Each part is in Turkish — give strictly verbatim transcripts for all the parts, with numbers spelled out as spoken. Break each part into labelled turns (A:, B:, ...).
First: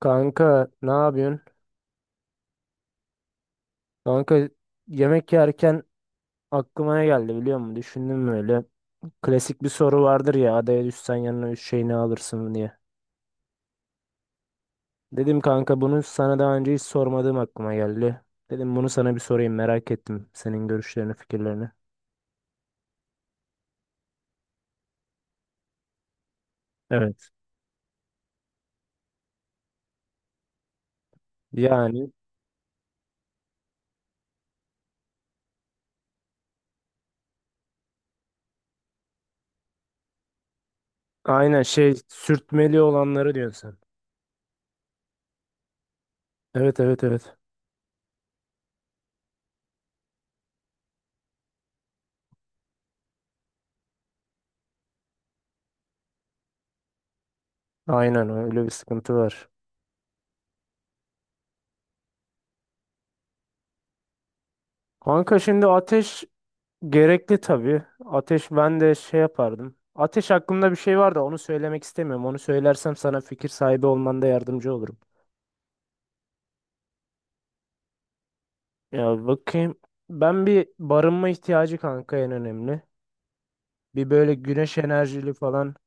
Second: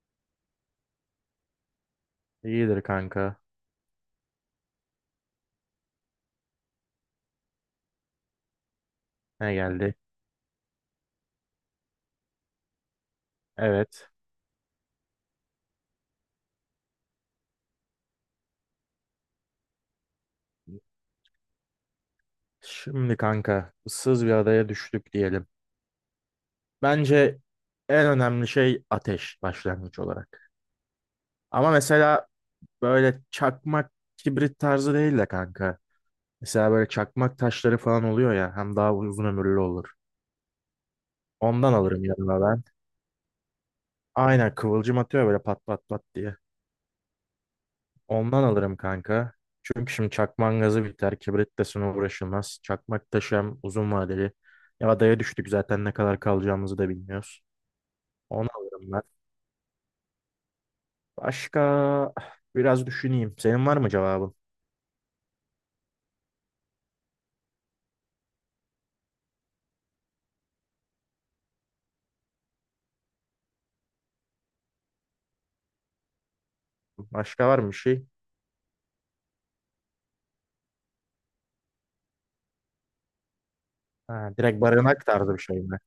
A: Kanka ne yapıyorsun?
B: İyidir kanka.
A: Kanka yemek yerken aklıma ne geldi biliyor musun? Düşündüm böyle.
B: Ne
A: Klasik bir
B: geldi?
A: soru vardır ya, adaya düşsen yanına üç şey ne alırsın diye.
B: Evet.
A: Dedim kanka bunu sana daha önce hiç sormadığım aklıma geldi. Dedim bunu sana bir sorayım, merak ettim senin görüşlerini, fikirlerini.
B: Şimdi kanka ıssız bir adaya düştük diyelim.
A: Evet.
B: Bence en önemli şey ateş başlangıç olarak. Ama
A: Yani
B: mesela böyle çakmak kibrit tarzı değil de kanka. Mesela böyle çakmak taşları falan oluyor ya hem daha uzun ömürlü olur.
A: aynen,
B: Ondan
A: şey,
B: alırım yanıma ben.
A: sürtmeli olanları diyorsun sen.
B: Aynen kıvılcım atıyor böyle pat pat pat diye.
A: Evet, evet, evet.
B: Ondan alırım kanka. Çünkü şimdi çakmağın gazı biter. Kibrit de uğraşılmaz. Çakmak taşı hem uzun vadeli. Ya adaya düştük zaten ne kadar kalacağımızı da bilmiyoruz.
A: Aynen,
B: Onu
A: öyle bir
B: alırım ben.
A: sıkıntı var.
B: Başka biraz düşüneyim. Senin var mı cevabın?
A: Kanka şimdi ateş gerekli tabii. Ateş, ben de şey yapardım. Ateş hakkında bir şey var da onu söylemek istemiyorum. Onu söylersem sana fikir sahibi olmanda yardımcı olurum.
B: Başka var mı bir şey?
A: Ya bakayım. Ben bir barınma ihtiyacı kanka, en önemli. Bir
B: Ha,
A: böyle
B: direkt
A: güneş
B: barınak
A: enerjili
B: tarzı bir şey
A: falan.
B: mi?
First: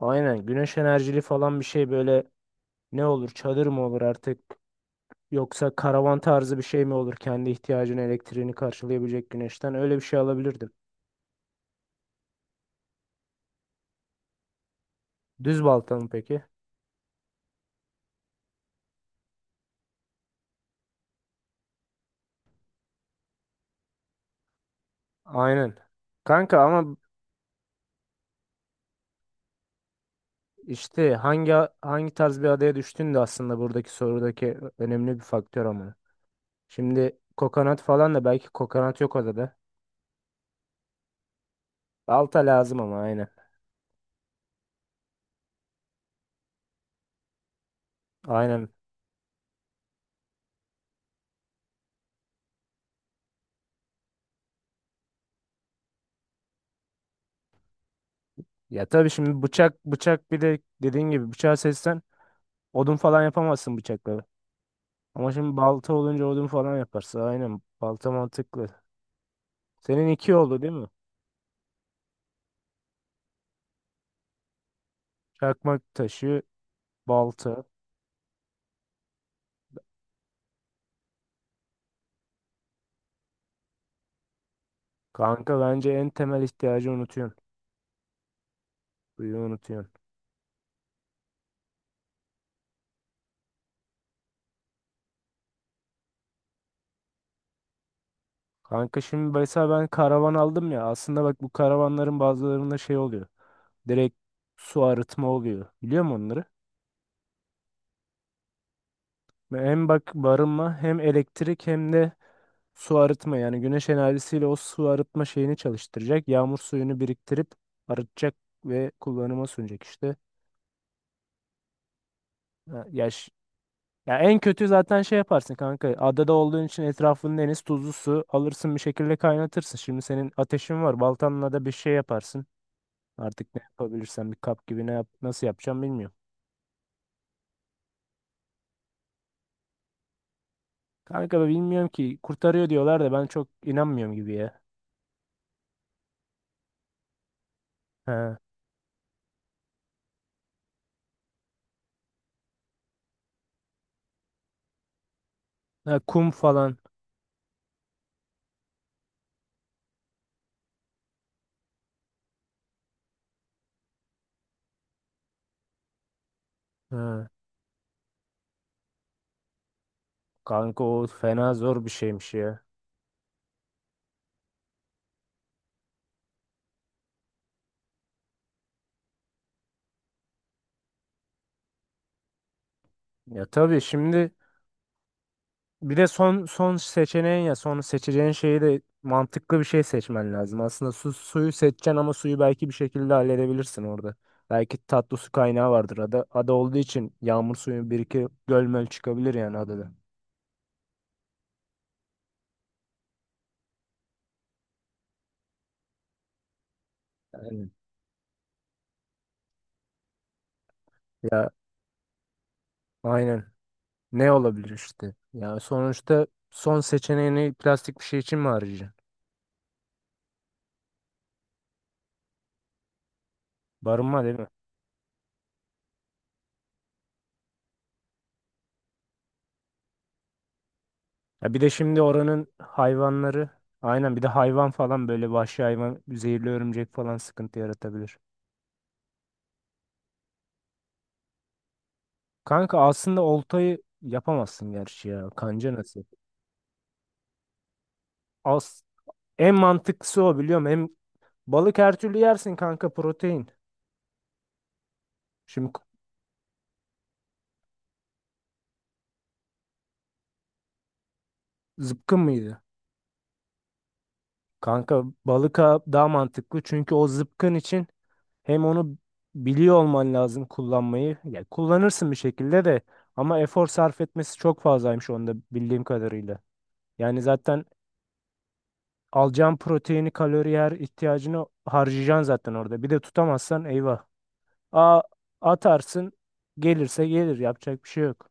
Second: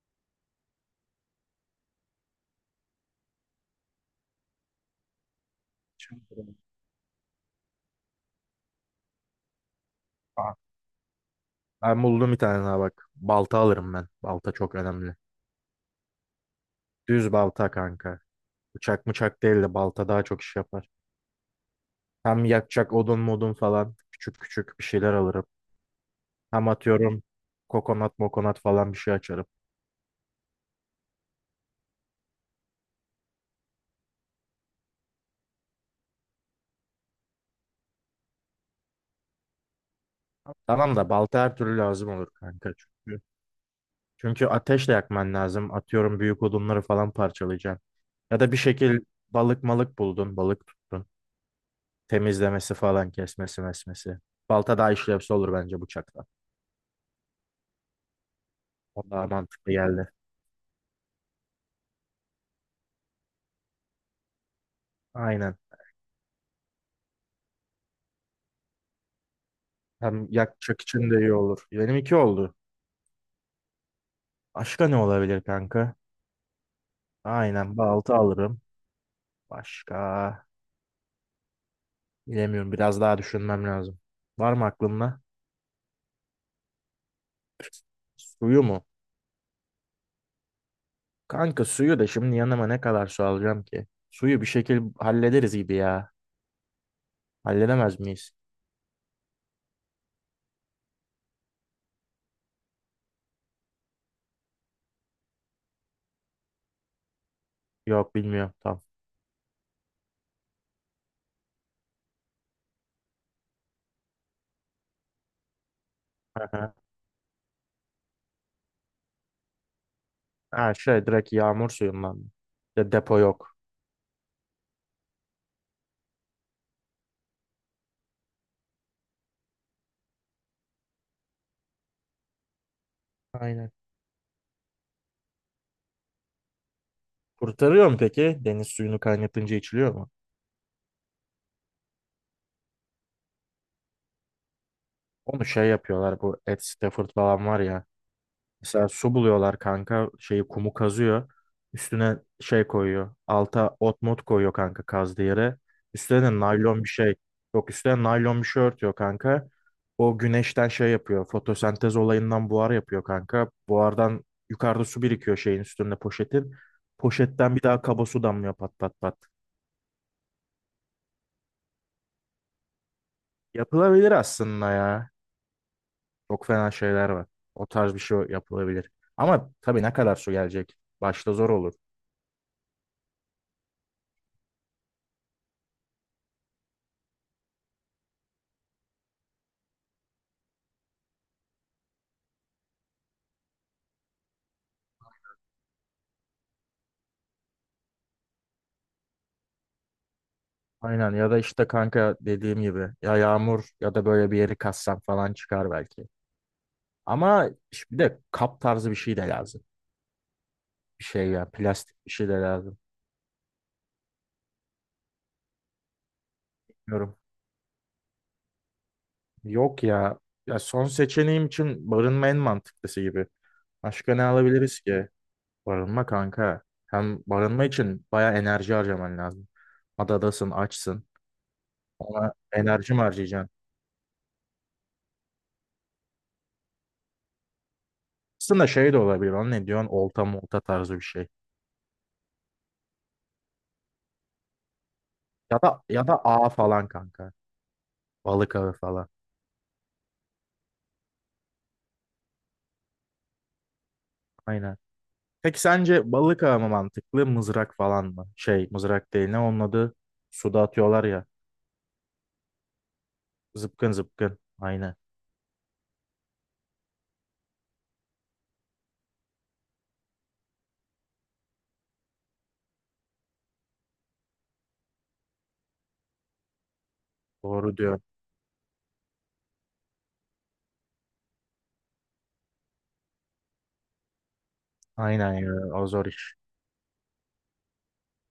A: Aynen, güneş enerjili falan bir şey, böyle ne olur, çadır mı olur artık, yoksa karavan
B: Çankırı.
A: tarzı bir şey mi olur, kendi ihtiyacını, elektriğini karşılayabilecek güneşten öyle bir şey
B: Aa,
A: alabilirdim.
B: ben buldum bir tane daha bak. Balta alırım ben. Balta çok önemli.
A: Düz balta mı peki?
B: Düz balta kanka. Bıçak mıçak değil de balta daha çok iş yapar. Hem yakacak odun modun falan. Küçük küçük bir şeyler alırım.
A: Aynen. Kanka
B: Hem
A: ama
B: atıyorum kokonat mokonat falan bir şey açarım.
A: İşte hangi hangi tarz bir adaya düştüğün de aslında buradaki sorudaki önemli bir faktör ama. Şimdi kokonat falan da, belki kokonat yok adada.
B: Tamam da balta her türlü lazım olur
A: Balta
B: kanka.
A: lazım ama,
B: Çünkü,
A: aynen.
B: çünkü ateşle yakman lazım. Atıyorum büyük odunları falan parçalayacaksın. Ya da bir
A: Aynen.
B: şekil balık malık buldun, balık tuttun. Temizlemesi falan, kesmesi mesmesi. Balta daha işlevsel olur bence bıçakla.
A: Ya
B: O
A: tabii
B: daha
A: şimdi
B: mantıklı
A: bıçak
B: geldi.
A: bıçak bir de dediğin gibi bıçağı seçsen odun falan yapamazsın bıçakla. Ama
B: Aynen.
A: şimdi balta olunca odun falan yaparsın. Aynen. Balta mantıklı. Senin
B: Hem
A: iki oldu değil
B: yakacak
A: mi?
B: için de iyi olur. Benim iki oldu. Başka ne olabilir
A: Çakmak
B: kanka?
A: taşı, balta.
B: Aynen balta alırım. Başka. Bilemiyorum. Biraz daha düşünmem lazım. Var mı aklında?
A: Kanka bence en temel ihtiyacı unutuyorsun.
B: Suyu mu?
A: Suyu unutuyorsun.
B: Kanka suyu da şimdi yanıma ne kadar su alacağım ki? Suyu bir şekil hallederiz gibi ya. Halledemez miyiz?
A: Kanka şimdi mesela ben karavan aldım ya. Aslında bak, bu karavanların bazılarında şey oluyor. Direkt su arıtma oluyor. Biliyor musun onları?
B: Yok bilmiyorum. Tamam.
A: Ve hem bak barınma, hem elektrik, hem de su arıtma. Yani güneş enerjisiyle o su arıtma şeyini çalıştıracak. Yağmur
B: Aha.
A: suyunu biriktirip arıtacak ve kullanıma sunacak işte.
B: Ha şey direkt yağmur suyundan mı?
A: Ha,
B: Ya
A: ya,
B: depo
A: ş-
B: yok.
A: ya en kötü zaten şey yaparsın kanka. Adada olduğun için etrafında deniz, tuzlu su alırsın bir şekilde, kaynatırsın. Şimdi senin ateşin var. Baltanla da bir şey yaparsın. Artık ne
B: Aynen.
A: yapabilirsem, bir kap gibi ne yap, nasıl yapacağım bilmiyorum.
B: Kurtarıyor mu peki? Deniz suyunu kaynatınca içiliyor mu?
A: Kanka da bilmiyorum ki, kurtarıyor diyorlar da ben çok inanmıyorum gibi ya.
B: Onu şey yapıyorlar, bu Ed Stafford falan var ya.
A: He.
B: Mesela su buluyorlar kanka. Şeyi kumu kazıyor. Üstüne şey koyuyor. Alta ot mot koyuyor kanka kazdığı yere.
A: Ha,
B: Üstüne
A: kum
B: de
A: falan.
B: naylon bir şey. Yok üstüne naylon bir şey örtüyor kanka. O güneşten şey yapıyor. Fotosentez olayından buhar yapıyor kanka. Buhardan yukarıda su birikiyor şeyin üstünde poşetin.
A: Ha.
B: Poşetten bir daha kaba su damlıyor pat pat pat.
A: Kanka o fena zor bir şeymiş ya.
B: Yapılabilir aslında ya. Çok fena şeyler var. O tarz bir şey yapılabilir. Ama tabii ne kadar su gelecek? Başta zor olur.
A: Ya tabii şimdi bir de son son seçeneğin, ya son seçeceğin şeyi de mantıklı bir şey seçmen lazım. Aslında su, suyu seçeceksin ama suyu belki bir şekilde halledebilirsin orada. Belki tatlı su kaynağı vardır. Ada, ada olduğu için yağmur suyu, bir iki gölmöl çıkabilir yani adada.
B: Aynen ya da işte kanka dediğim gibi ya yağmur ya da böyle bir yeri kassam falan çıkar belki. Ama
A: Aynen.
B: işte bir de kap tarzı bir şey de lazım. Bir şey ya
A: Ya
B: plastik bir şey de lazım.
A: aynen. Ne olabilir işte? Ya sonuçta son
B: Bilmiyorum.
A: seçeneğini plastik bir şey için mi arayacaksın?
B: Yok ya. Ya son seçeneğim için barınma en mantıklısı gibi. Başka ne
A: Barınma değil mi?
B: alabiliriz ki? Barınma kanka. Hem barınma için baya enerji harcaman lazım. Adadasın, açsın.
A: Ya bir de şimdi
B: Ona
A: oranın
B: enerji mi harcayacaksın?
A: hayvanları, aynen, bir de hayvan falan böyle, vahşi hayvan, zehirli örümcek falan sıkıntı yaratabilir.
B: Aslında şey de olabilir. Onun ne diyorsun? Olta molta tarzı bir şey.
A: Kanka aslında oltayı yapamazsın gerçi ya.
B: Ya
A: Kanca
B: da ya
A: nasıl?
B: da ağ falan kanka. Balık ağı
A: As
B: falan.
A: En mantıklısı o, biliyorum. Hem balık her türlü yersin kanka, protein.
B: Aynen. Peki
A: Şimdi k-
B: sence balık ağı mı mantıklı, mızrak falan mı? Şey, mızrak değil ne onun adı? Suda atıyorlar ya.
A: zıpkın mıydı?
B: Zıpkın zıpkın. Aynen.
A: Kanka balık a- daha mantıklı, çünkü o zıpkın için hem onu biliyor olman lazım, kullanmayı. Ya kullanırsın bir şekilde de, ama efor sarf etmesi çok fazlaymış onda, bildiğim kadarıyla. Yani zaten
B: Doğru diyor.
A: alacağın proteini, kalori, her ihtiyacını harcayacaksın zaten orada. Bir de tutamazsan eyvah. A
B: Aynen ya. O zor
A: Atarsın,
B: iş.
A: gelirse gelir, yapacak bir şey yok.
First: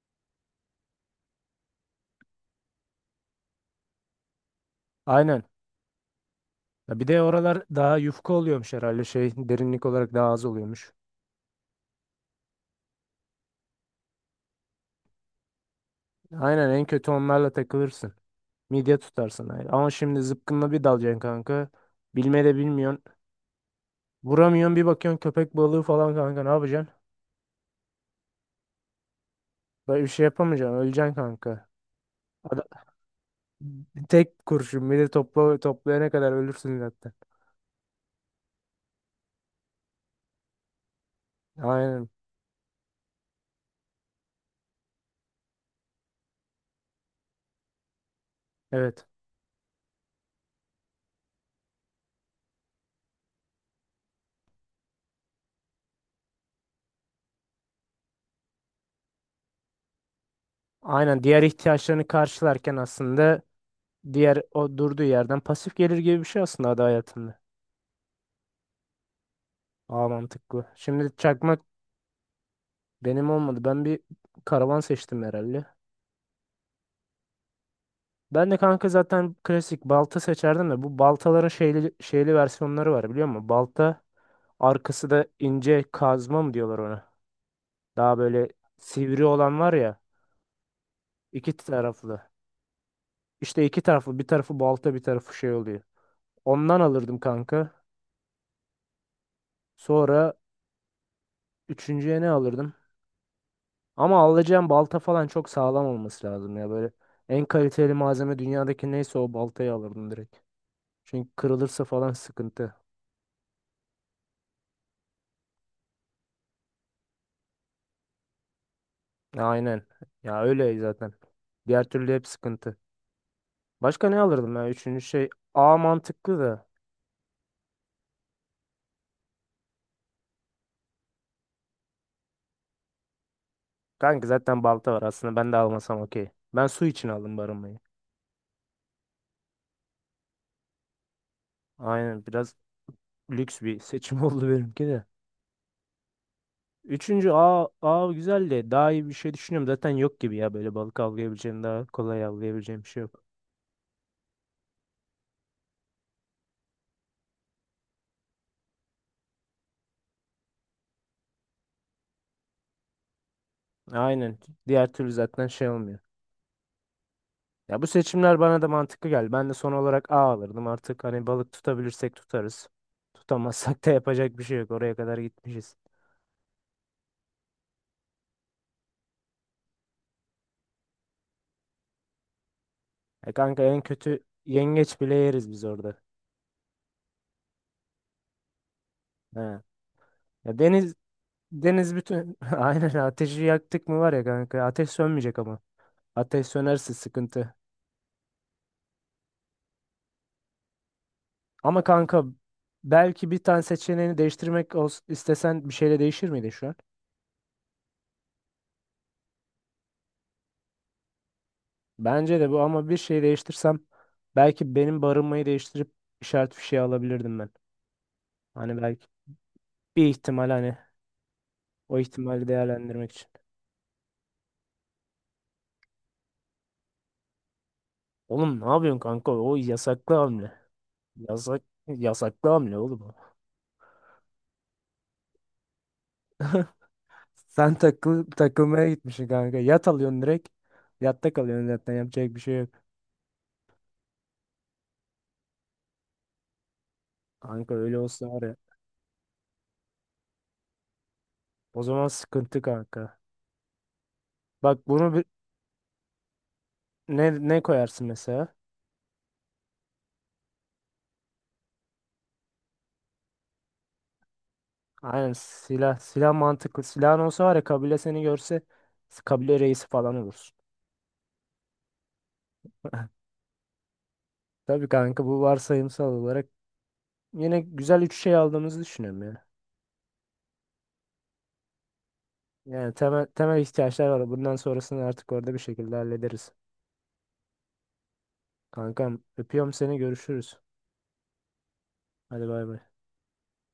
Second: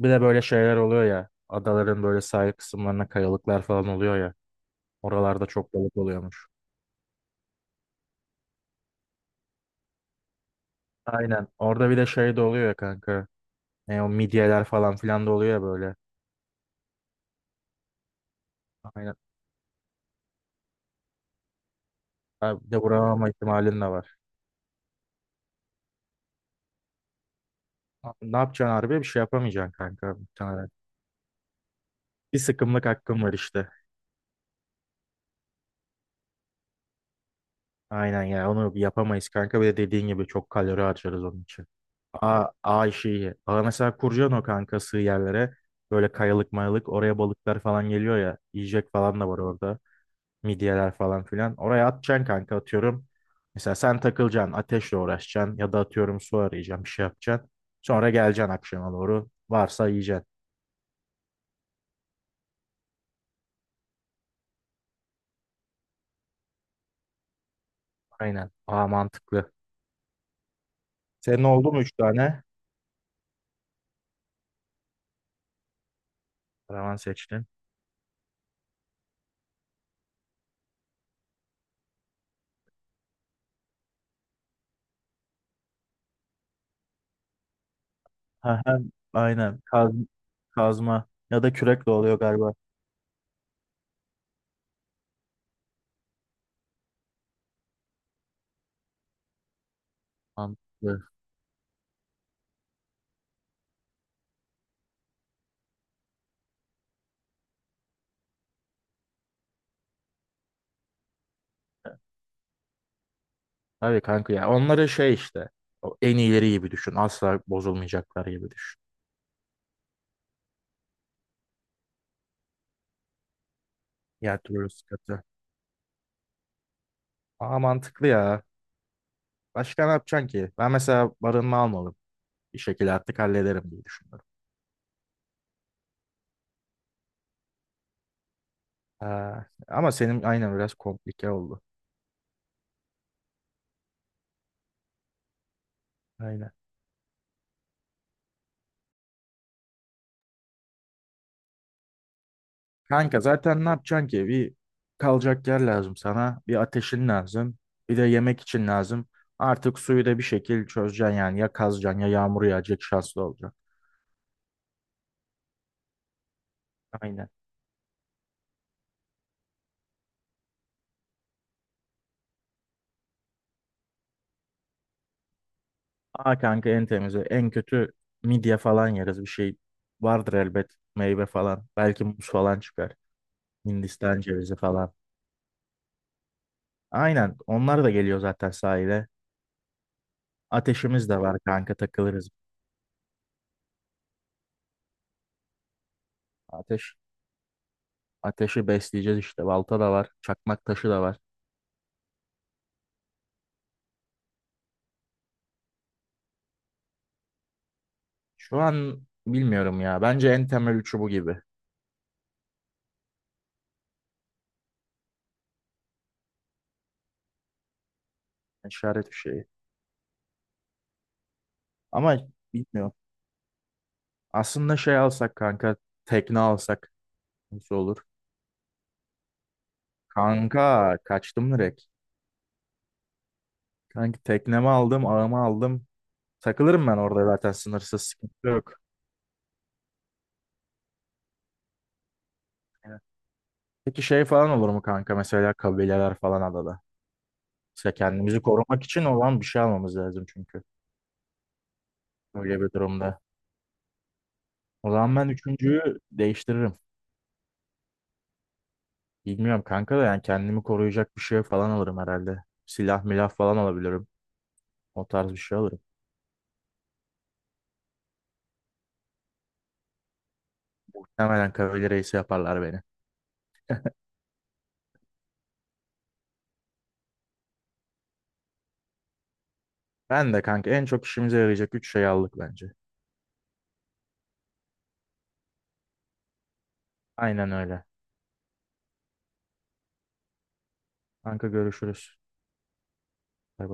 B: Bir de böyle şeyler oluyor ya. Adaların böyle sahil kısımlarına kayalıklar falan oluyor ya.
A: Aynen.
B: Oralarda çok balık oluyormuş.
A: Ya bir de oralar daha yufka oluyormuş herhalde, şey, derinlik olarak daha az oluyormuş.
B: Aynen. Orada bir de şey de oluyor ya kanka. Ne o midyeler falan filan da oluyor ya böyle.
A: Aynen, en kötü onlarla takılırsın. Midye
B: Aynen.
A: tutarsın. Aynen. Ama şimdi zıpkınla bir dalacaksın kanka. Bilme
B: Ha,
A: de
B: bir de
A: bilmiyorsun.
B: vuramama ihtimalin de var.
A: Vuramıyorsun, bir bakıyorsun köpek balığı falan kanka, ne yapacaksın?
B: Ne yapacaksın harbi? Bir şey yapamayacaksın
A: Böyle bir
B: kanka,
A: şey
B: muhtemelen.
A: yapamayacaksın, öleceksin kanka.
B: Bir
A: Adam,
B: sıkımlık hakkım var işte.
A: tek kurşun, bir de topla, toplayana kadar ölürsün zaten.
B: Aynen ya onu yapamayız kanka. Bir de dediğin gibi çok kalori harcarız onun için.
A: Aynen,
B: A, A işi iyi. Aa, mesela kuracaksın o kanka sığ yerlere. Böyle kayalık mayalık oraya balıklar falan geliyor ya. Yiyecek
A: evet.
B: falan da var orada. Midyeler falan filan. Oraya atacaksın kanka atıyorum. Mesela sen takılacaksın ateşle uğraşacaksın. Ya da atıyorum su arayacaksın bir şey yapacaksın. Sonra geleceksin akşama doğru. Varsa yiyeceksin.
A: Aynen, diğer ihtiyaçlarını karşılarken aslında diğer, o durduğu yerden pasif gelir gibi bir şey aslında ada hayatında.
B: Aynen. Aa mantıklı.
A: Aa, mantıklı. Şimdi
B: Senin
A: çakmak
B: oldu mu üç tane?
A: benim olmadı. Ben bir karavan seçtim herhalde.
B: Karavan seçtin.
A: Ben de kanka zaten klasik balta seçerdim de, bu baltaların şeyli, şeyli versiyonları var, biliyor musun? Balta arkası da ince, kazma mı diyorlar ona? Daha böyle
B: Ha, hem
A: sivri olan
B: aynen
A: var
B: kaz,
A: ya,
B: kazma ya
A: iki
B: da kürek de oluyor
A: taraflı.
B: galiba.
A: İşte iki taraflı, bir tarafı balta, bir tarafı şey oluyor. Ondan alırdım kanka. Sonra
B: Mantıklı.
A: üçüncüye ne alırdım? Ama alacağım balta falan çok sağlam olması lazım ya, böyle. En kaliteli malzeme dünyadaki neyse o baltayı alırdım direkt. Çünkü kırılırsa falan sıkıntı.
B: Tabii kanka ya. Onları şey işte. O en iyileri gibi düşün. Asla bozulmayacaklar gibi düşün.
A: Ya, aynen. Ya öyle zaten. Diğer türlü hep sıkıntı. Başka ne
B: Diğer
A: alırdım ya?
B: türlü
A: Üçüncü
B: sıkıntı.
A: şey, A mantıklı da.
B: Aa mantıklı ya. Başka ne yapacaksın ki? Ben mesela barınma almalım. Bir şekilde artık hallederim diye düşünüyorum.
A: Kanka zaten balta var aslında, ben de almasam okey. Ben su için aldım barınmayı.
B: Aa, ama senin aynen biraz komplike oldu.
A: Aynen, biraz lüks bir seçim oldu benimki de.
B: Aynen.
A: Üçüncü, A, A güzel de, daha iyi bir şey düşünüyorum. Zaten yok gibi ya böyle, balık avlayabileceğim, daha kolay avlayabileceğim bir şey
B: Kanka
A: yok.
B: zaten ne yapacaksın ki? Bir kalacak yer lazım sana. Bir ateşin lazım. Bir de yemek için lazım. Artık suyu da bir şekil çözeceksin yani. Ya kazacaksın ya yağmur yağacak şanslı olacaksın.
A: Aynen, diğer türlü zaten şey olmuyor.
B: Aynen.
A: Ya bu seçimler bana da mantıklı geldi. Ben de son olarak A alırdım artık, hani balık tutabilirsek tutarız. Tutamazsak da yapacak bir şey yok, oraya kadar gitmişiz.
B: Aa kanka en temizi. En kötü midye falan yeriz. Bir şey vardır elbet. Meyve falan. Belki muz falan çıkar.
A: Ya kanka en
B: Hindistan
A: kötü
B: cevizi falan.
A: yengeç bile yeriz biz orada.
B: Aynen. Onlar da geliyor zaten sahile.
A: He. Ya deniz
B: Ateşimiz de var kanka
A: deniz
B: takılırız.
A: bütün aynen, ateşi yaktık mı var ya kanka, ateş sönmeyecek ama. Ateş sönerse
B: Ateş.
A: sıkıntı.
B: Ateşi besleyeceğiz işte. Balta da var. Çakmak taşı da var.
A: Ama kanka belki bir tane seçeneğini değiştirmek ols- istesen, bir şeyle değişir miydi şu an?
B: Şu an bilmiyorum ya. Bence en temel üçü bu gibi.
A: Bence de bu, ama bir şey değiştirsem belki benim barınmayı değiştirip işaret fişeği alabilirdim ben. Hani belki
B: İşaret bir şey.
A: bir ihtimal, hani o
B: Ama
A: ihtimali
B: bilmiyorum.
A: değerlendirmek için.
B: Aslında şey alsak kanka. Tekne alsak nasıl olur?
A: Oğlum ne yapıyorsun kanka? O yasaklı hamle.
B: Kanka kaçtım
A: Yasak
B: direkt.
A: Yasaklı hamle oğlum. o.
B: Kanka teknemi aldım, ağımı aldım. Takılırım ben orada zaten
A: Sen
B: sınırsız
A: takıl
B: sıkıntı yok.
A: takılmaya gitmişsin kanka. Yat alıyorsun direkt. Yatta kalıyorsun, zaten yapacak bir şey yok.
B: Evet. Peki şey falan olur mu kanka? Mesela kabileler falan adada.
A: Kanka
B: Mesela
A: öyle olsa
B: kendimizi
A: var ya.
B: korumak için olan bir şey almamız lazım çünkü.
A: O zaman
B: Öyle
A: sıkıntı
B: bir
A: kanka.
B: durumda.
A: Bak
B: O
A: bunu
B: zaman
A: bir,
B: ben üçüncüyü değiştiririm.
A: ne ne koyarsın mesela?
B: Bilmiyorum kanka da yani kendimi koruyacak bir şey falan alırım herhalde. Silah milah falan alabilirim. O
A: Aynen,
B: tarz bir şey alırım.
A: silah silah mantıklı. Silahın olsa var ya, kabile seni görse kabile reisi falan olursun.
B: Muhtemelen kavali reisi yaparlar beni.
A: Tabii kanka, bu varsayımsal olarak yine güzel üç şey aldığımızı düşünüyorum ya.
B: Ben de kanka en çok işimize yarayacak üç şey aldık bence.
A: Yani temel, temel ihtiyaçlar var. Bundan sonrasını artık orada bir şekilde hallederiz.
B: Aynen öyle.
A: Kankam, öpüyorum seni, görüşürüz.
B: Kanka görüşürüz.
A: Hadi bay bay.
B: Bay bay.